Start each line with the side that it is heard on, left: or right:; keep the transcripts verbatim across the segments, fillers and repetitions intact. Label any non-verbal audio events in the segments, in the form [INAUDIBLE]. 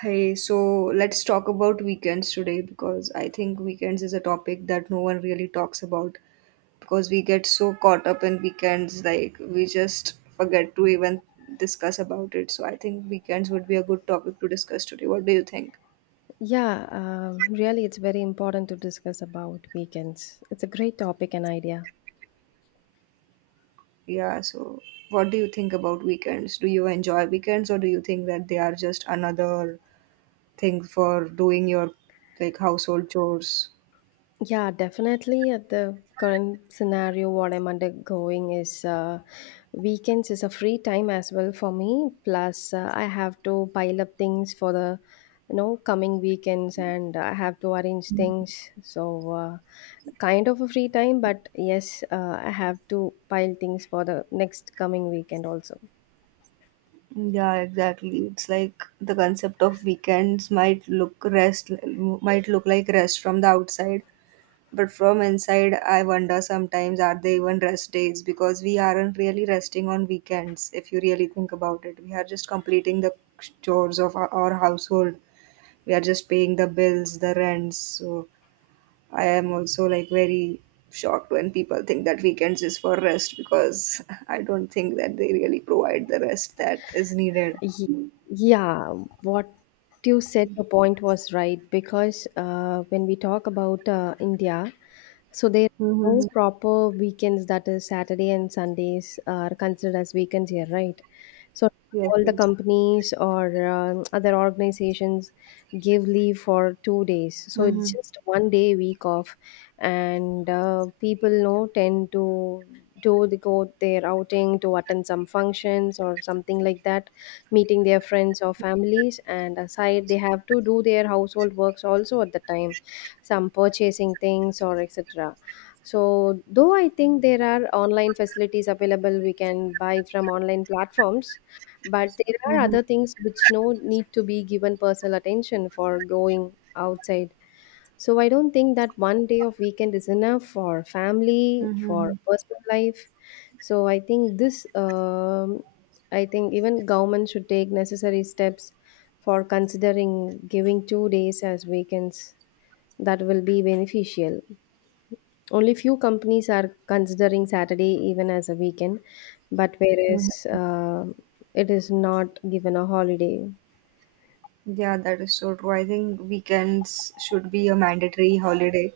right: Hey, so let's talk about weekends today because I think weekends is a topic that no one really talks about because we get so caught up in weekends, like we just forget to even discuss about it. So I think weekends would be a good topic to discuss today. What do you think?
left: Yeah, um, really, it's very important to discuss about weekends. It's a great topic and idea.
right: Yeah, so what do you think about weekends? Do you enjoy weekends or do you think that they are just another thing for doing your like household chores?
left: Yeah, definitely. At the current scenario, what I'm undergoing is uh, weekends is a free time as well for me. Plus, uh, I have to pile up things for the you know coming weekends, and I have to arrange things. So, uh, kind of a free time, but yes, uh, I have to pile things for the next coming weekend also.
right: Yeah, exactly. It's like the concept of weekends might look rest might look like rest from the outside, but from inside I wonder sometimes are they even rest days because we aren't really resting on weekends if you really think about it. We are just completing the chores of our, our household. We are just paying the bills, the rents. So I am also like very shocked when people think that weekends is for rest because [LAUGHS] I don't think that they really provide the rest that is needed.
left: Ye- Yeah, what you said, your point was right because uh, when we talk about uh, India, so there are no
right: Mhm.
left: proper weekends, that is, Saturday and Sundays are considered as weekends here, right? So
right: Yes,
left: all the
right: yes.
left: companies or um other organizations give leave for two days. So
right: Mm-hmm.
left: it's just one day week off, and uh, people know tend to do the go their outing to attend some functions or something like that meeting their friends or families, and aside, they have to do their household works also at the time, some purchasing things or et cetera. So, though I think there are online facilities available, we can buy from online platforms, but there are
right: Mhm.
left: other things which no need to be given personal attention for going outside. So I don't think that one day of weekend is enough for family,
right: Mm-hmm.
left: for personal life. So I think this um, I think even government should take necessary steps for considering giving two days as weekends. That will be beneficial. Only few companies are considering Saturday even as a weekend, but
right: Mhm.
left: whereas uh, it is not given a holiday.
right: Yeah, that is so true. I think weekends should be a mandatory holiday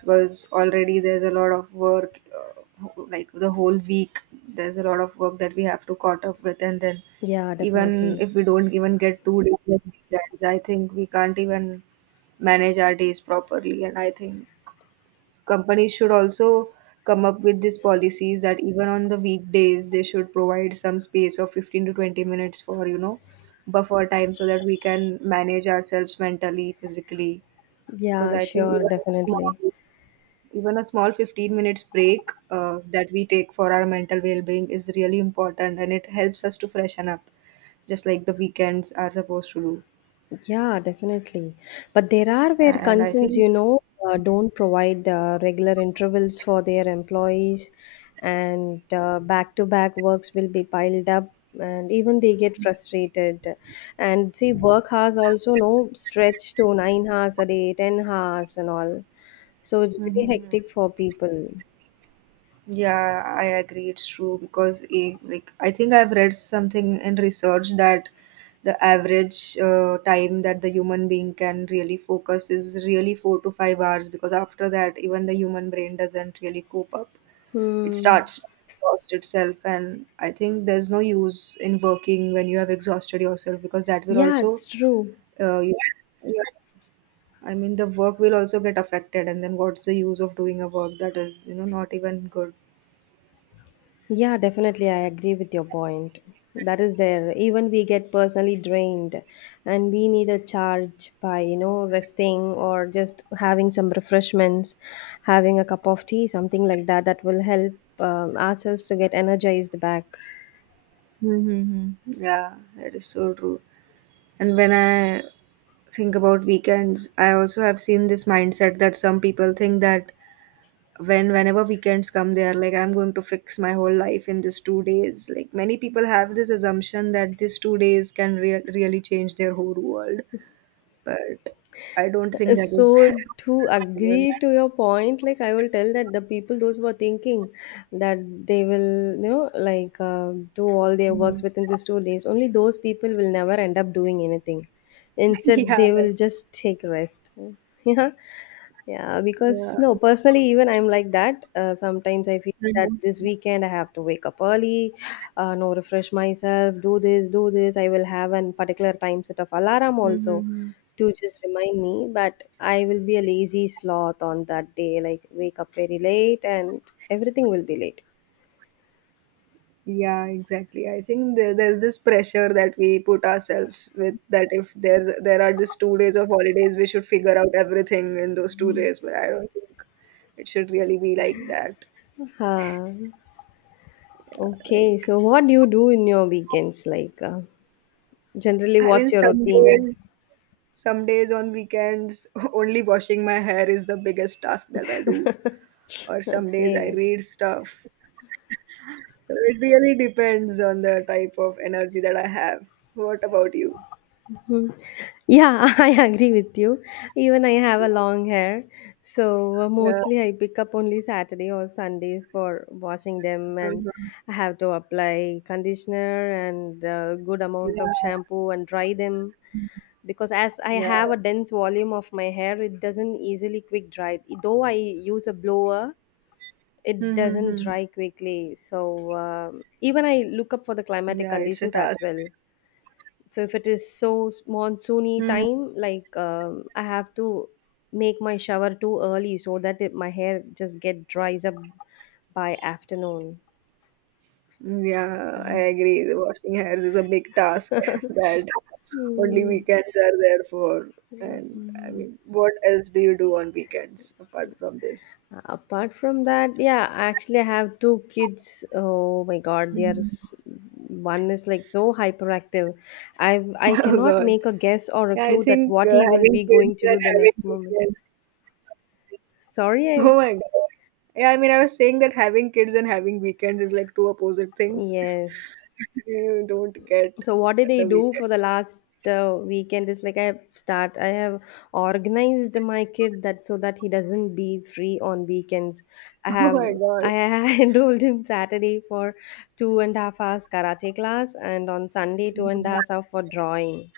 right: because already there's a lot of work, uh, like the whole week, there's a lot of work that we have to caught up with. And then,
left: Yeah,
right: even
left: definitely.
right: if we don't even get two days of weekends, I think we can't even manage our days properly. And I think companies should also come up with these policies that even on the weekdays they should provide some space of fifteen to twenty minutes for you know buffer time so that we can manage ourselves mentally physically because
left: Yeah,
right: I think
left: sure,
right: even a
left: definitely.
right: small, even a small fifteen minutes break uh, that we take for our mental well-being is really important and it helps us to freshen up just like the weekends are supposed to do
left: Yeah, definitely. But there are where
right: and I
left: concerns
right: think.
left: you know, uh, don't provide uh, regular intervals for their employees, and back to back works will be piled up, and even they get frustrated. And see, work hours also no stretch to nine hours a day, ten hours, and all. So it's very
right: Mhm.
left: hectic for people.
right: Yeah, I agree. It's true because eh, like I think I've read something in research that the average uh, time that the human being can really focus is really four to five hours because after that, even the human brain doesn't really cope up. It
left: Hmm.
right: starts to exhaust itself, and I think there's no use in working when you have exhausted yourself because that will
left: Yeah,
right: also,
left: it's true.
right: uh, you, you- I mean, the work will also get affected, and then what's the use of doing a work that is, you know, not even good?
left: Yeah, definitely. I agree with your point. That is there. Even we get personally drained and we need a charge by you know, resting or just having some refreshments, having a cup of tea, something like that, that will help um, ourselves to get energized back.
right: Mhm. Yeah, that is so true. And when I think about weekends, I also have seen this mindset that some people think that when whenever weekends come, they are like, I'm going to fix my whole life in these two days. Like many people have this assumption that these two days can rea- really change their whole world, but I don't think that is
left: So
right: [LAUGHS]
left: to
right: possible.
left: agree to your point, like I will tell that the people those who are thinking that they will you know, like uh, do all their works
right: Mhm.
left: within these two days, only those people will never end up doing anything.
right: [LAUGHS]
left: Instead,
right: Yeah,
left: they
right: that,
left: will just take rest. [LAUGHS] Yeah, yeah, because
right: yeah.
left: no, personally, even I'm like that. Uh, sometimes I feel that this weekend I have to wake up early, uh, no, refresh myself, do this, do this. I will have an particular time set of alarm also
right: Mm-hmm.
left: to just remind me. But I will be a lazy sloth on that day, like wake up very late and everything will be late.
right: Yeah, exactly. I think there, there's this pressure that we put ourselves with that if there's there are these two days of holidays, we should figure out everything in those two days. But I don't think it should really be like that.
left: Uh, okay,
right: Like,
left: so what do you do in your weekends? Like, uh, generally,
right: I mean,
left: what's your
right: some
left: routine?
right: days, some days on weekends, [LAUGHS] only washing my hair is the biggest task that I do. Or
left: [LAUGHS]
right: some days I
left: Okay.
right: read stuff. So it really depends on the type of energy that I have. What about you?
left: Yeah, [LAUGHS] I agree with you. Even I have a long hair, so uh,
right: Yeah.
left: mostly I pick up only Saturday or Sundays for washing them, and
right: Uh-huh.
left: I have to apply conditioner and uh, good
right: Yeah.
left: amount of shampoo and dry them because as I have
right: Yeah.
left: a dense volume of my hair, it doesn't easily quick dry. Though I use a blower, it
right: Hmm. hmm
left: doesn't
right: hmm.
left: dry quickly. So um even I look up for the climatic
right: Yeah, it's a
left: conditions as
right: task.
left: well, so if it is so s- monsoony
right: Mhm.
left: time, like um, I have to make my shower too early so that it, my hair just get dries up by afternoon.
right: Yeah, I agree. The washing hairs is a big task [LAUGHS] that only
left: Hmm.
right: weekends are there for. And I mean, what else do you do on weekends apart from this?
left: Apart from that, yeah, actually I have two kids. Oh my God, they are
right: [LAUGHS]
left: s- one is like so hyperactive. I i
right: Oh
left: cannot
right: God.
left: make a guess or a
right: Yeah, I
left: clue that
right: think
left: what
right: uh,
left: he will
right: having
left: be
right: kids
left: going to
right: and
left: do the next
right: having
left: moment.
right: weekends.
left: sorry
right: Oh
left: I,
right: my God. Yeah, I mean, I was saying that having kids and having weekends is like two opposite things.
left: yes.
right: [LAUGHS] You don't get
left: So what did I
right: the
left: do
right: weekend.
left: for the last uh, weekend is like I have start I have organized my kid that so that he doesn't be free on weekends. I
right: [LAUGHS] Oh
left: have
right: my God.
left: I [LAUGHS] enrolled him Saturday for two and a half hours karate class and on Sunday two and a
right: Mhm.
left: half hours for drawing.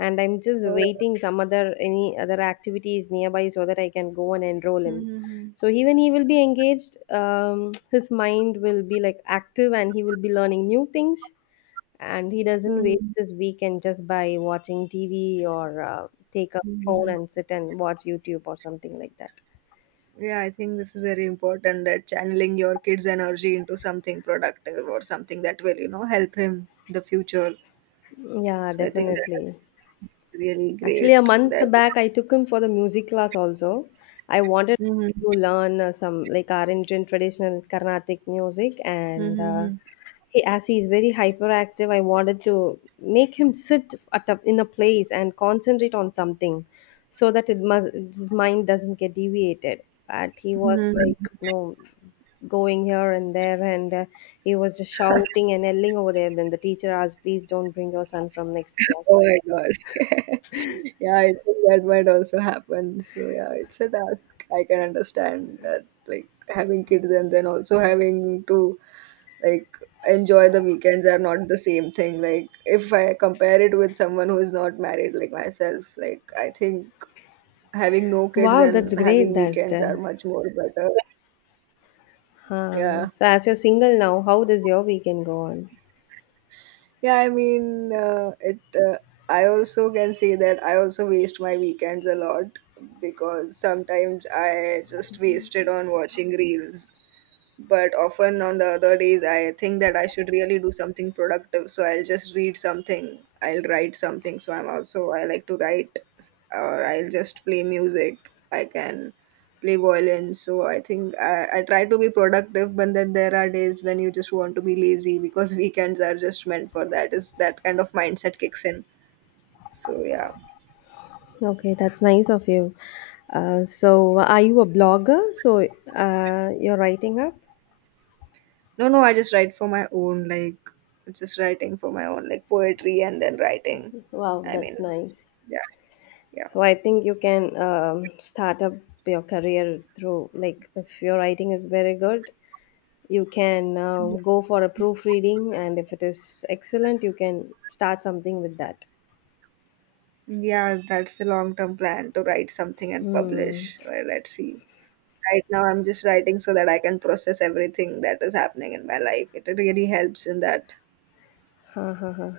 left: And I'm just
right: Oh.
left: waiting some other any other activities nearby so that I can go and enroll him.
right: Mhm.
left: So even he will be engaged, um, [TSK] his mind will be like active and he will be learning new things, and he doesn't
right: Mhm.
left: waste his weekend just by watching T V or uh, take a phone
right: Mhm.
left: and sit and watch YouTube or something like that.
right: Yeah, I think this is very important that channeling your kid's energy into something productive or something that will, you know, help him in the future.
left: Yeah,
right: So I think
left: definitely.
right: that's really
left: Actually, a
right: great. That
left: month back, I took him for the music class also. I wanted
right: mm-hmm.
left: to learn uh, some like our Indian traditional Carnatic music, and uh,
right: Mm-hmm.
left: he as he is very hyperactive, I wanted to make him sit at a, in a place and concentrate on something so that it must, his mind doesn't get deviated, but he was like
right: Hmm.
left: no going here and there, and uh, he was just shouting and yelling over there. Then the teacher asked, please don't bring your son from next class.
right: Oh my God. [LAUGHS] Yeah, I think that might also happen. So yeah, it's a task. I can understand that like having kids and then also having to like enjoy the weekends are not the same thing. Like if I compare it with someone who is not married like myself, like I think having no kids
left: Wow, that's
right: and
left: great.
right: having
left: that
right: weekends
left: uh,
right: are much more better.
left: huh.
right: Yeah,
left: So as you're single now, how does your weekend go on?
right: yeah, I mean, uh, it uh, I also can say that I also waste my weekends a lot because sometimes I just waste it on watching reels, but often on the other days I think that I should really do something productive, so I'll just read something, I'll write something, so I'm also, I like to write, or I'll just play music. I can play violin, so I think I, I try to be productive, but then there are days when you just want to be lazy because [LAUGHS] weekends are just meant for that, is that kind of mindset kicks in, so yeah.
left: Okay, that's nice of you. Uh, so, are you a blogger? So, uh, you're writing up?
right: No, no, I just write for my own, like just writing for my own, like poetry and then writing,
left: Wow,
right: I mean,
left: that's nice.
right: yeah, yeah.
left: So, I think you can um, start up your career through, like, if your writing is very good, you can um, go for a proofreading, and if it is excellent, you can start something with that.
right: Yeah, that's a long term plan to write something and
left: Hmm.
right: publish. Well, let's see. Right now, I'm just writing so that I can process everything that is happening in my life. It really helps in that.
left: [LAUGHS] Huh, huh, huh.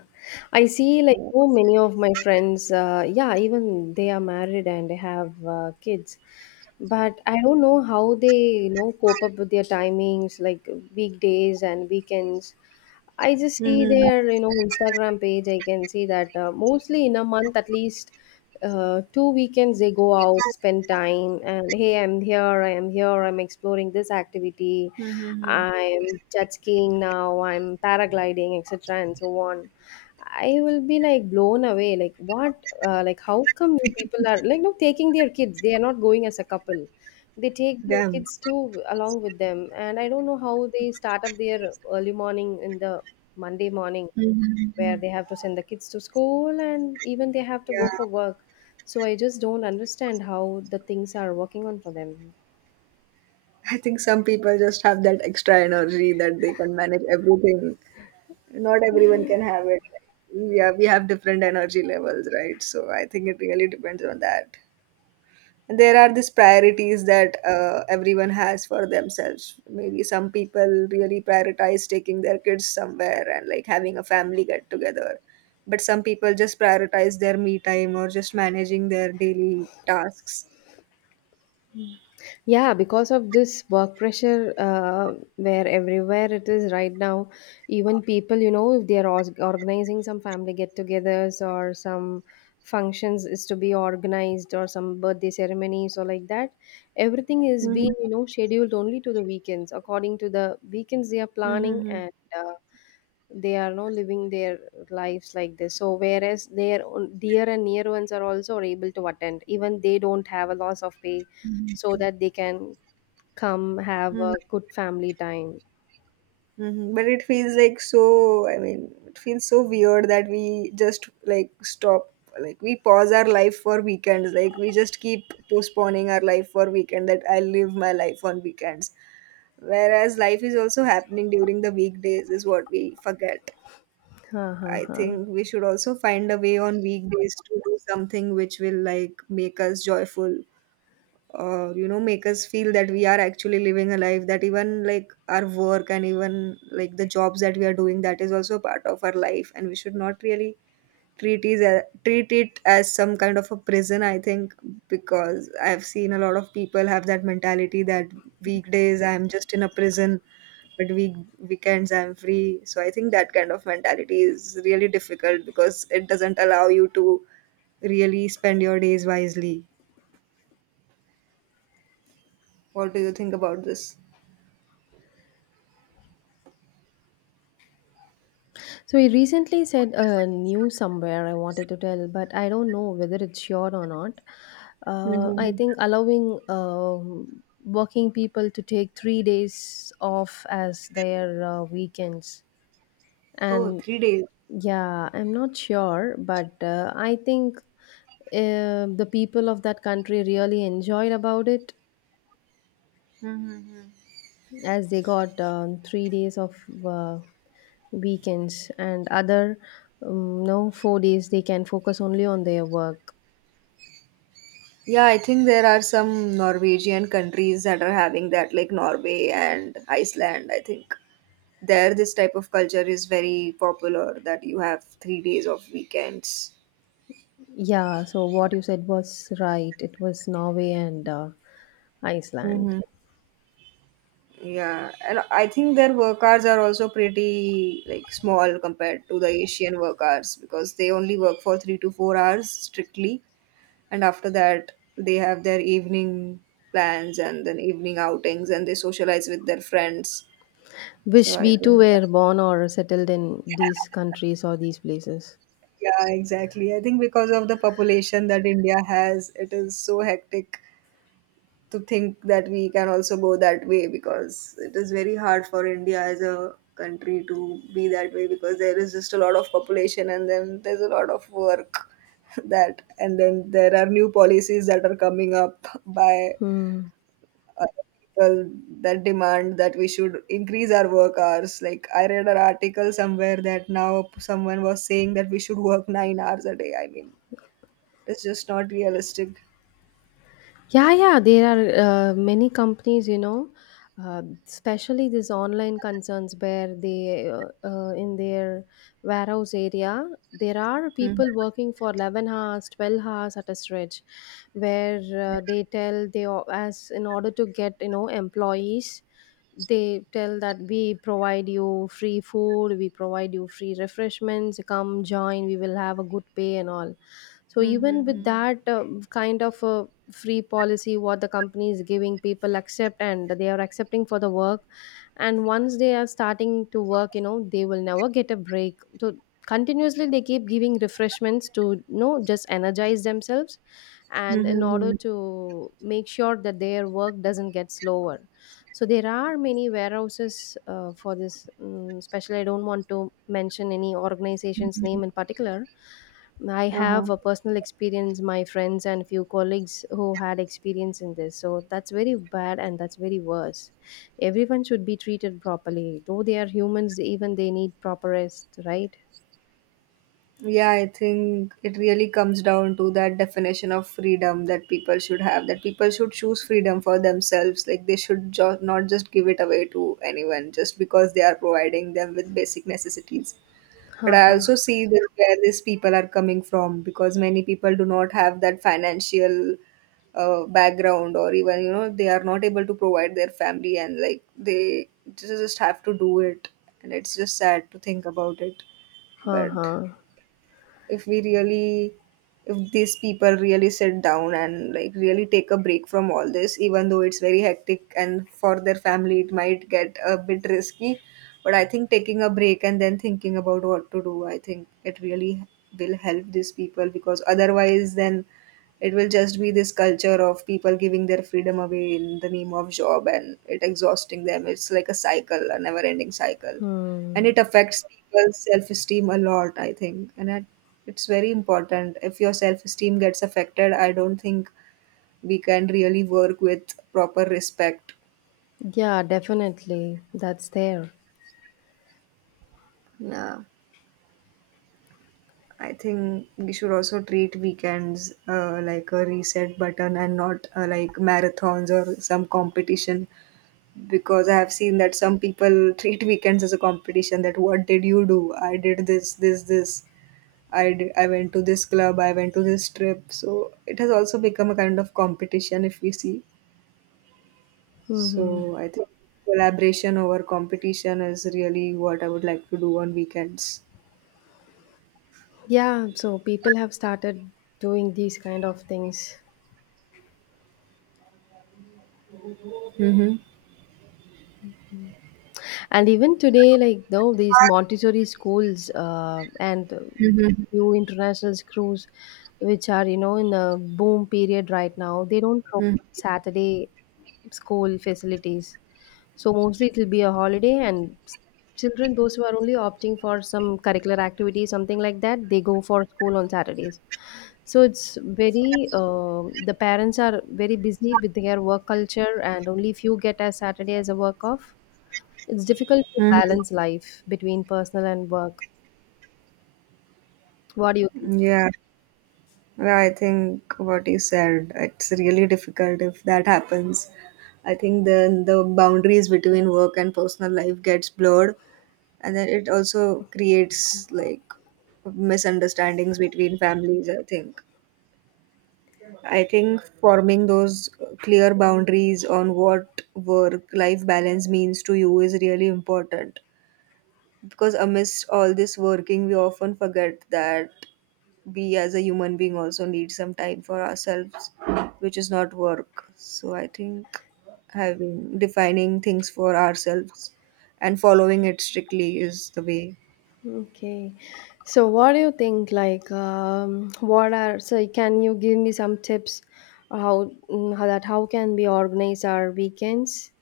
left: I see, like, so many of my friends, uh, yeah, even they are married and they have uh, kids. But I don't know how they you know, cope up with their timings, like weekdays and weekends. I just see
right: Mm-hmm.
left: their you know, Instagram page. I can see that uh, mostly in a month, at least uh, two weekends, they go out, spend time, and hey, I'm here, I am here, I'm exploring this activity,
right: Mm-hmm.
left: I'm jet skiing now, I'm paragliding, et cetera, and so on. I will be like blown away. Like what? Uh, like how come you people are like no taking their kids? They are not going as a couple. They take their
right: Damn.
left: kids too along with them, and I don't know how they start up their early morning in the Monday morning where
right: Mm-hmm.
left: they have to send the kids to school and even they have to
right: Yeah.
left: go for work. So I just don't understand how the things are working on for them.
right: I think some people just have that extra energy that they can manage everything. Not everyone can have it. Yeah, we have different energy levels, right? So I think it really depends on that. There are these priorities that uh, everyone has for themselves. Maybe some people really prioritize taking their kids somewhere and like having a family get together, but some people just prioritize their me time or just managing their daily tasks.
left: Yeah, because of this work pressure, uh, where everywhere it is right now, even people you know, if they are os- organizing some family get-togethers or some functions is to be organized or some birthday ceremonies or like that, everything is being
right: Mm-hmm.
left: you know, scheduled only to the weekends. According to the weekends, they are planning,
right: Mm-hmm.
left: and uh, they are now living their lives like this. So whereas their own dear and near ones are also able to attend, even they don't have a loss of pay so that they can come have a good family time.
right: Mhm. But it feels like so, I mean, it feels so weird that we just like stop, like we pause our life for weekends. Like we just keep postponing our life for weekend, that I live my life on weekends. Whereas life is also happening during the weekdays is what we forget.
left: Huh, huh,
right: I
left: huh.
right: think we should also find a way on weekdays to do something which will like make us joyful, uh, you know, make us feel that we are actually living a life, that even like our work and even like the jobs that we are doing, that is also a part of our life, and we should not really treat it as, treat it as some kind of a prison, I think, because I have seen a lot of people have that mentality that weekdays I am just in a prison, but week weekends I'm free. So I think that kind of mentality is really difficult because it doesn't allow you to really spend your days wisely. What do you think about this?
left: So he recently said a uh, news somewhere I wanted to tell, but I don't know whether it's sure or not. Uh, I
right: Mhm.
left: think allowing um working people to take three days off as their uh, weekends,
right: Oh,
left: and
right: three days.
left: yeah, I'm not sure, but uh, I think uh, the people of that country really enjoyed about it
right: Mm-hmm.
left: as they got um, three days of uh, weekends, and other um, no, four days they can focus only on their work.
right: Yeah, I think there are some Norwegian countries that are having that, like Norway and Iceland. I think there this type of culture is very popular that you have three days of weekends.
left: Yeah, so what you said was right. It was Norway and uh, Iceland.
right: Mm-hmm. Yeah, and I think their work hours are also pretty like small compared to the Asian work hours because they only work for three to four hours strictly, and after that they have their evening plans and then evening outings and they socialize with their friends, so
left: Wish
right: I
left: we too
right: think,
left: were born or settled in these countries or these places.
right: yeah, exactly, I think because of the population that India has, it is so hectic to think that we can also go that way because it is very hard for India as a country to be that way because there is just a lot of population and then there's a lot of work [LAUGHS] that, and then there are new policies that are coming up by
left: Hmm.
right: uh, people that demand that we should increase our work hours. Like I read an article somewhere that now someone was saying that we should work nine hours a day. I mean, it's just not realistic.
left: Yeah, yeah, there are uh, many companies you know, uh, especially these online concerns where they, uh, uh, in their warehouse area, there are
right: Mm-hmm.
left: people working for eleven hours, twelve hours at a stretch, where uh, they tell they, o- as in order to get you know, employees, they tell that we provide you free food, we provide you free refreshments, come join, we will have a good pay and all. So even with
right: Mm-hmm.
left: that uh, kind of a free policy what the company is giving, people accept, and they are accepting for the work. And once they are starting to work, you know they will never get a break. So continuously they keep giving refreshments to you know just energize themselves
right: hmm
left: and in
right: hmm hmm
left: order to make sure that their work doesn't get slower. So there are many warehouses uh, for this, um, especially I don't want to mention any organization's name in particular. I
right: uh huh
left: have a personal experience, my friends and few colleagues who had experience in this. So that's very bad and that's very worse. Everyone should be treated properly. Though they are humans, they- even they need proper rest, right?
right: Yeah, I think it really comes down to that definition of freedom that people should have, that people should choose freedom for themselves. Like they should jo- not just give it away to anyone just because they are providing them with basic necessities. But
left: Huh,
right: I
left: huh,
right: also see that where these people are coming from because many people do not have that financial uh, background, or even you know they are not able to provide their family, and like they just have to do it, and it's just sad to think about it.
left: huh,
right: But
left: huh.
right: if we really, if these people really sit down and like really take a break from all this, even though it's very hectic and for their family it might get a bit risky, but I think taking a break and then thinking about what to do, I think it really will help these people, because otherwise then it will just be this culture of people giving their freedom away in the name of job, and it exhausting them. It's like a cycle, a never ending cycle, and
left: Hmm.
right: it affects people's self-esteem a lot, I think and it, It's very important. If your self-esteem gets affected, I don't think we can really work with proper respect.
left: Yeah, definitely. That's there.
right: Yeah, I think we should also treat weekends uh, like a reset button and not uh, like marathons or some competition, because I have seen that some people [LAUGHS] treat weekends as a competition. That what did you do? I did this, this, this. I d- I went to this club, I went to this trip. So it has also become a kind of competition, if we see.
left: Mm-hmm.
right: So I think collaboration over competition is really what I would like to do on weekends.
left: Yeah, so people have started doing these kind of things.
right: Mm-hmm.
left: And even today, like though these Montessori schools uh, and uh,
right: Mm-hmm.
left: few international schools, which, are you know, in a boom period right now, they don't provide Saturday school facilities. So mostly it will be a holiday, and s- children those who are only opting for some curricular activity, something like that, they go for school on Saturdays. So it's very uh, the parents are very busy with their work culture, and only few get a Saturday as a work off. It's difficult to
right: Mm-hmm.
left: balance life between personal and work. What do you think?
right: Yeah. Yeah, I think what he said, it's really difficult if that happens. I think then the boundaries between work and personal life gets blurred, and then it also creates like misunderstandings between families i think I think forming those clear boundaries on what work life balance means to you is really important, because amidst all this working we often forget that we as a human being also need some time for ourselves, which is not work. So I think having defining things for ourselves and following it strictly is the way.
left: Okay. So what do you think like um, what are, so can you give me some tips how, mm, how that, how can we organize our weekends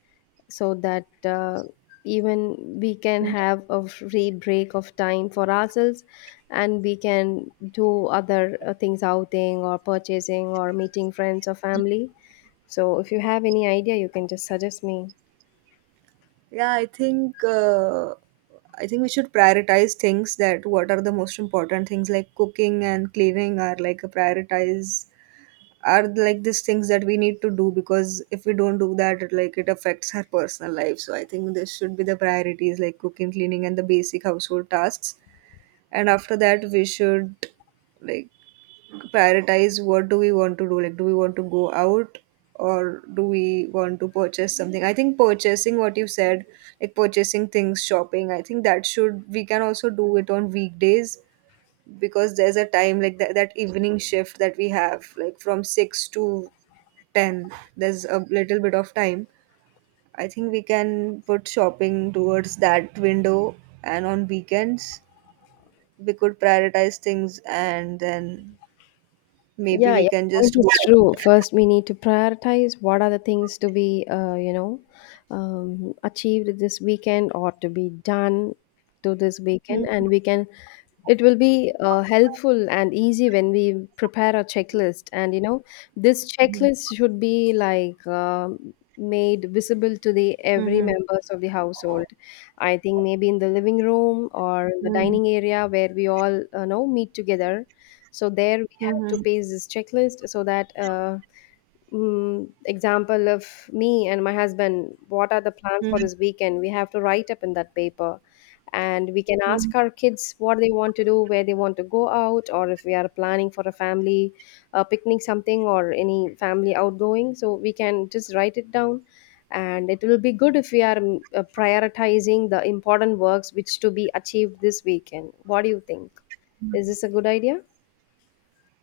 left: so that uh, even we can have a free break of time for ourselves, and we can do other uh, things, outing or purchasing or meeting friends or family. So if you have any idea you can just suggest me.
right: Yeah, I think uh, I think we should prioritize things. That what are the most important things, like cooking and cleaning, are like a prioritize, are like these things that we need to do, because if we don't do that, it, like it affects our personal life. So I think this should be the priorities, like cooking, cleaning and the basic household tasks. And after that we should like prioritize what do we want to do. Like, do we want to go out or do we want to purchase something? I think purchasing what you said, like purchasing things, shopping, I think that should, we can also do it on weekdays, because there's a time like that, that evening shift that we have, like from six to ten, there's a little bit of time. I think we can put shopping towards that window, and on weekends we could prioritize things and then maybe
left: Yeah,
right: we
left: your
right: can
left: point
right: just go
left: is
right: out.
left: true. First, we need to prioritize what are the things to be, uh, you know, um, achieved this weekend or to be done to this weekend,
right: Mhm,
left: and we can. It will be uh, helpful and easy when we prepare a checklist, and you know, this
right: mhm,
left: checklist should be like. um made visible to the every
right: mhm,
left: members of the household. I think maybe in the living room or the
right: mhm,
left: dining area where we all uh, know meet together, so there we have to
right: mhm,
left: paste this checklist so that uh, mm, example of me and my husband, what are the plans for
right: mhm,
left: this weekend? We have to write up in that paper. And we can
right: mhm.
left: ask our kids what they want to do, where they want to go out, or if we are planning for a family uh, picnic, something, or any family outgoing. So we can just write it down. And it will be good if we are mm, uh, prioritizing the important works which to be achieved this weekend. What do you think? Is this a good idea?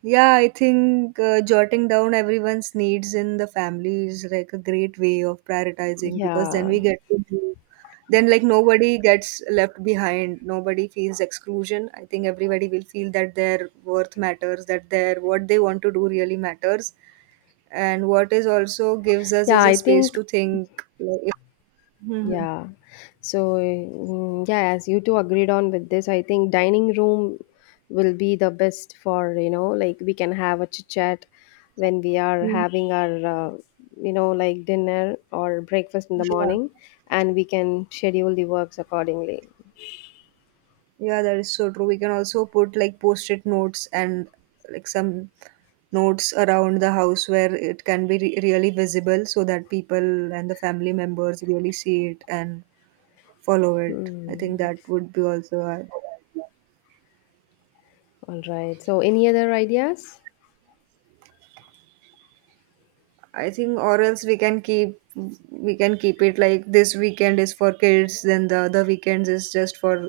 right: Yeah, I think uh, jotting down everyone's needs in the family is like a great way of prioritizing, because then
left: Yeah.
right: we get to do, then like nobody gets left behind, nobody feels exclusion. I think everybody will feel that their worth matters, that their what they want to do really matters, and what is also gives us
left: Yeah,
right: is a
left: I
right: space
left: think,
right: to think. Like, if, mhm,
left: yeah. So, mm, yeah, as you two agreed on with this, I think dining room will be the best for, you know, like we can have a chit chat when we are
right: mhm.
left: having our, uh, you know, like dinner or breakfast in the
right: Yeah.
left: morning, and we can schedule the works accordingly.
right: Yeah, that is so true. We can also put like post-it notes and like some notes around the house where it can be re- really visible so that people and the family members really see it and follow it. I
left: Hmm.
right: think that would be also a-
left: All right. So, any other ideas?
right: I think, or else we can keep, we can keep it like this weekend is for kids, then the other weekends is just for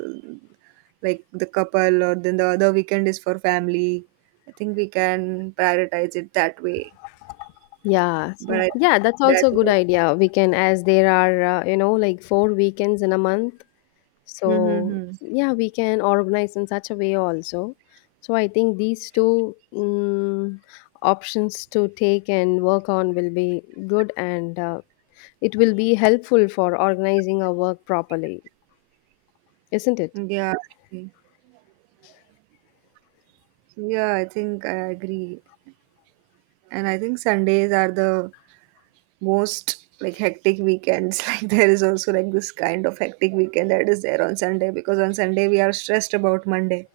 right: like the couple, or then the other weekend is for family. I think we can prioritize it that way.
left: Yeah,
right: But
left: so
right: I
left: yeah, that's
right: that
left: also a good idea. We can, as there are, uh, you know, like four weekends in a month, so
right: mhm,
left: yeah we can organize in such a way also. So I think these two mm options to take and work on will be good, and uh, it will be helpful for organizing our work properly, isn't it?
right: mhm. Yeah, I see. Yeah, I think I agree. And I think Sundays are the most like hectic weekends. [LAUGHS] Like there is also like this kind of hectic weekend that is there on Sunday, because on Sunday we are stressed about Monday.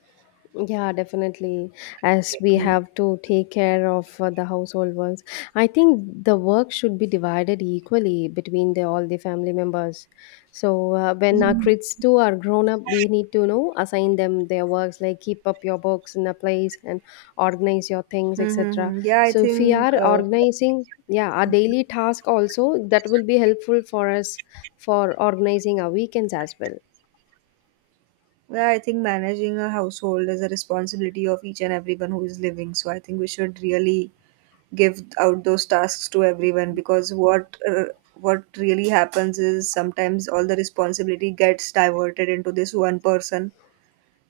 left: Yeah, definitely. As we have to take care of uh, the household ones, I think the work should be divided equally between the all the family members. So uh, when our kids too are grown up, we need to know assign them their works like keep up your books in a place and organize your things, et cetera.
right: Mm-hmm. Yeah, I
left: So if we
right: think
left: are
right: uh,
left: organizing, yeah, our daily task also that will be helpful for us for organizing our weekends as well.
right: yeah, I think managing a household is a responsibility of each and everyone who is living. So I think we should really give out those tasks to everyone, because what uh, what really happens is sometimes all the responsibility gets diverted into this one person,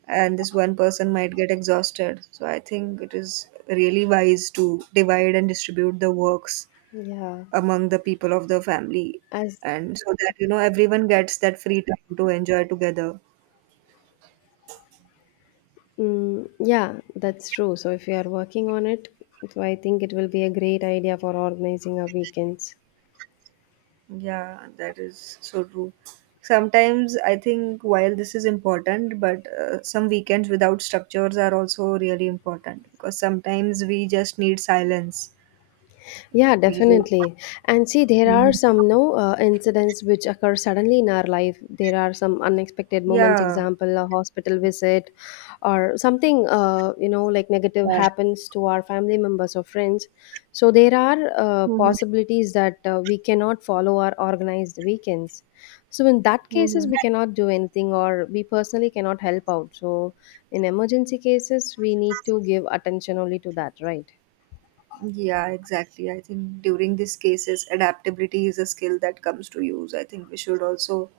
right: and this one person might get exhausted. So I think it is really wise to divide and distribute the works
left: Yeah,
right: among the people of the family,
left: as
right: and so that you know everyone gets that free time to enjoy together.
left: Mm, yeah, that's true. So if you are working on it, so I think it will be a great idea for organizing our weekends.
right: Yeah, that is so true. Sometimes I think while this is important, but uh, some weekends without structures are also really important, because sometimes we just need silence.
left: Yeah,
right: We do.
left: definitely. And see, there are
right: Mhm.
left: some no uh, incidents which occur suddenly in our life. There are some unexpected moments,
right: Yeah,
left: example, a hospital visit, or something uh, you know, like negative
right: yeah.
left: happens to our family members or friends. So there are uh,
right: Hmm.
left: possibilities that uh, we cannot follow our organized weekends. So in that cases,
right: Hmm.
left: we cannot do anything, or we personally cannot help out. So in emergency cases, we need to give attention only to that, right?
right: Yeah, exactly. I think during these cases, adaptability is a skill that comes to use. I think we should also,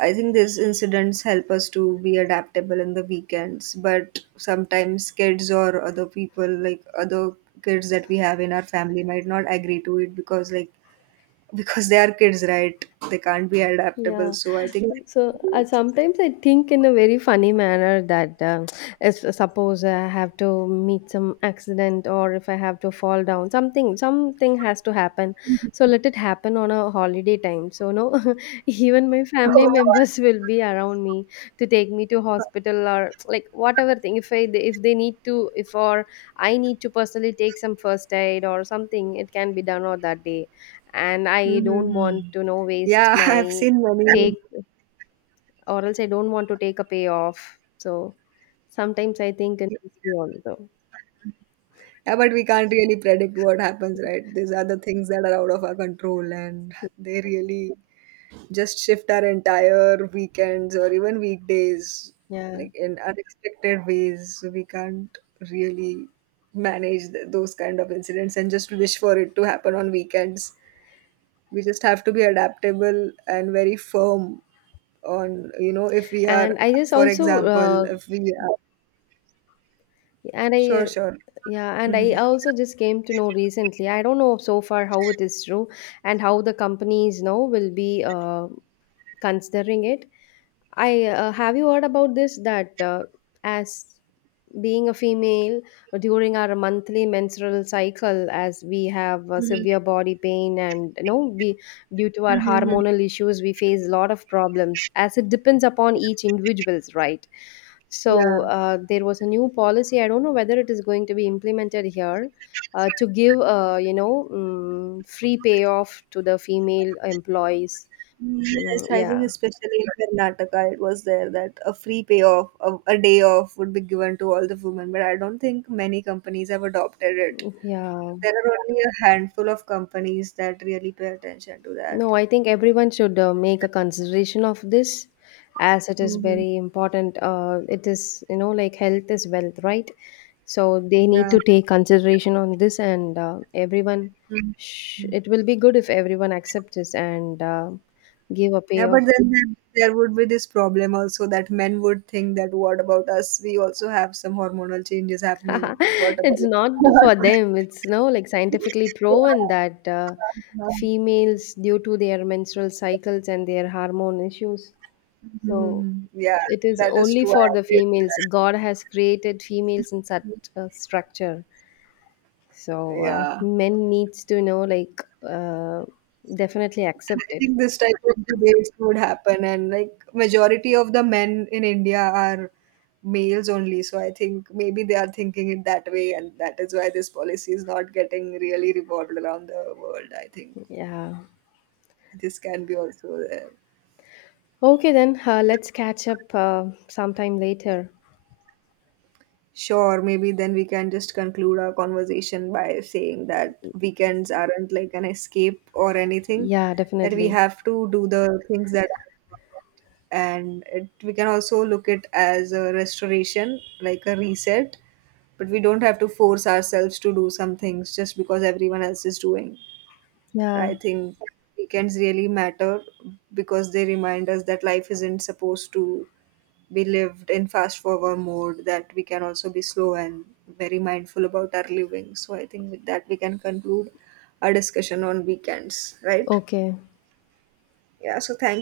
right: I think these incidents help us to be adaptable in the weekends, but sometimes kids or other people, like other kids that we have in our family, might not agree to it because, like, [LAUGHS] because they are kids, right? They can't be adaptable.
left: Yeah.
right: So I think.
left: So uh, sometimes I think in a very funny manner that uh, if suppose I have to meet some accident or if I have to fall down, something something has to happen. So let it happen on a holiday time. So no, [LAUGHS] even my family [LAUGHS] members will be around me to take me to hospital or like whatever thing. If I if they need to if or I need to personally take some first aid or something, it can be done on that day, and I don't want
right: Mm-hmm.
left: to no waste
right: Yeah, [LAUGHS]
left: my
right: I've seen many.
left: take, or else I don't want to take a payoff. So sometimes I think in this way also.
right: Yeah, but we can't really predict what happens, right? These are the things that are out of our control, and they really just shift our entire weekends or even weekdays
left: Yeah.
right: like in unexpected ways. So we can't really manage th- those kind of incidents and just wish for it to happen on weekends. We just have to be adaptable and very firm on, you know, if we
left: And
right: are,
left: I just
right: for
left: also
right: example,
left: uh,
right: if we are,
left: and I
right: sure,
left: uh,
right: sure.
left: yeah, and
right: Hmm.
left: I also just came to know recently. I don't know so far how it is true, and how the companies now will be uh, considering it. I uh, have you heard about this that uh, as being a female, during our monthly menstrual cycle, as we have uh, severe body pain, and, you know, we, due to our
right: Hmm.
left: hormonal issues, we face a lot of problems, as it depends upon each individuals, right? So
right: Yeah.
left: uh, there was a new policy, I don't know whether it is going to be implemented here, uh, to give, uh, you know, um, free payoff to the female employees. Mm,
right: Yes, I think
left: yeah
right: especially in Karnataka, it was there that a free payoff, a, a day off would be given to all the women, but I don't think many companies have adopted it.
left: yeah
right: There are only a handful of companies that really pay attention to that.
left: No, I think everyone should uh, make a consideration of this, as it is
right: Mm-hmm.
left: very important. Uh, it is, you know, like health is wealth, right? So they
right: Yeah.
left: need to take consideration on this, and uh, everyone,
right: Mhm.
left: sh-
right: Mhm.
left: it will be good if everyone accepts this and uh, give a
right: Yeah, but
left: payoff.
right: then there, there would be this problem also that men would think that what about us? We also have some hormonal changes happening. What
left: [LAUGHS] It's
right: about?
left: not for
right: [LAUGHS]
left: them, it's no like scientifically proven that uh,
right: Yeah.
left: females, due to their menstrual cycles and their hormone issues, so
right: Mhm. Yeah,
left: it is
right: that is
left: only
right: true. I
left: for the
right: agree with,
left: females. God has created females in such a structure. So uh,
right: yeah.
left: men needs to know like uh, definitely accept
right: I
left: it.
right: think this type of debates would happen, and like majority of the men in India are males only. So I think maybe they are thinking it that way, and that is why this policy is not getting really revolved around the world. I think
left: Yeah.
right: this can be also there.
left: Okay then. Uh, let's catch up uh, sometime later.
right: Sure, maybe then we can just conclude our conversation by saying that weekends aren't like an escape or anything,
left: Yeah,
right: that we
left: definitely.
right: have to do the things that are important. And it, we can also look it as a restoration, like a reset, but we don't have to force ourselves to do some things just because everyone else is doing. And I
left: Yeah.
right: think weekends really matter, because they remind us that life isn't supposed to, we lived in fast forward mode, that we can also be slow and very mindful about our living. So I think with that we can conclude our discussion on weekends, right?
left: Okay.
right: Yeah, so thank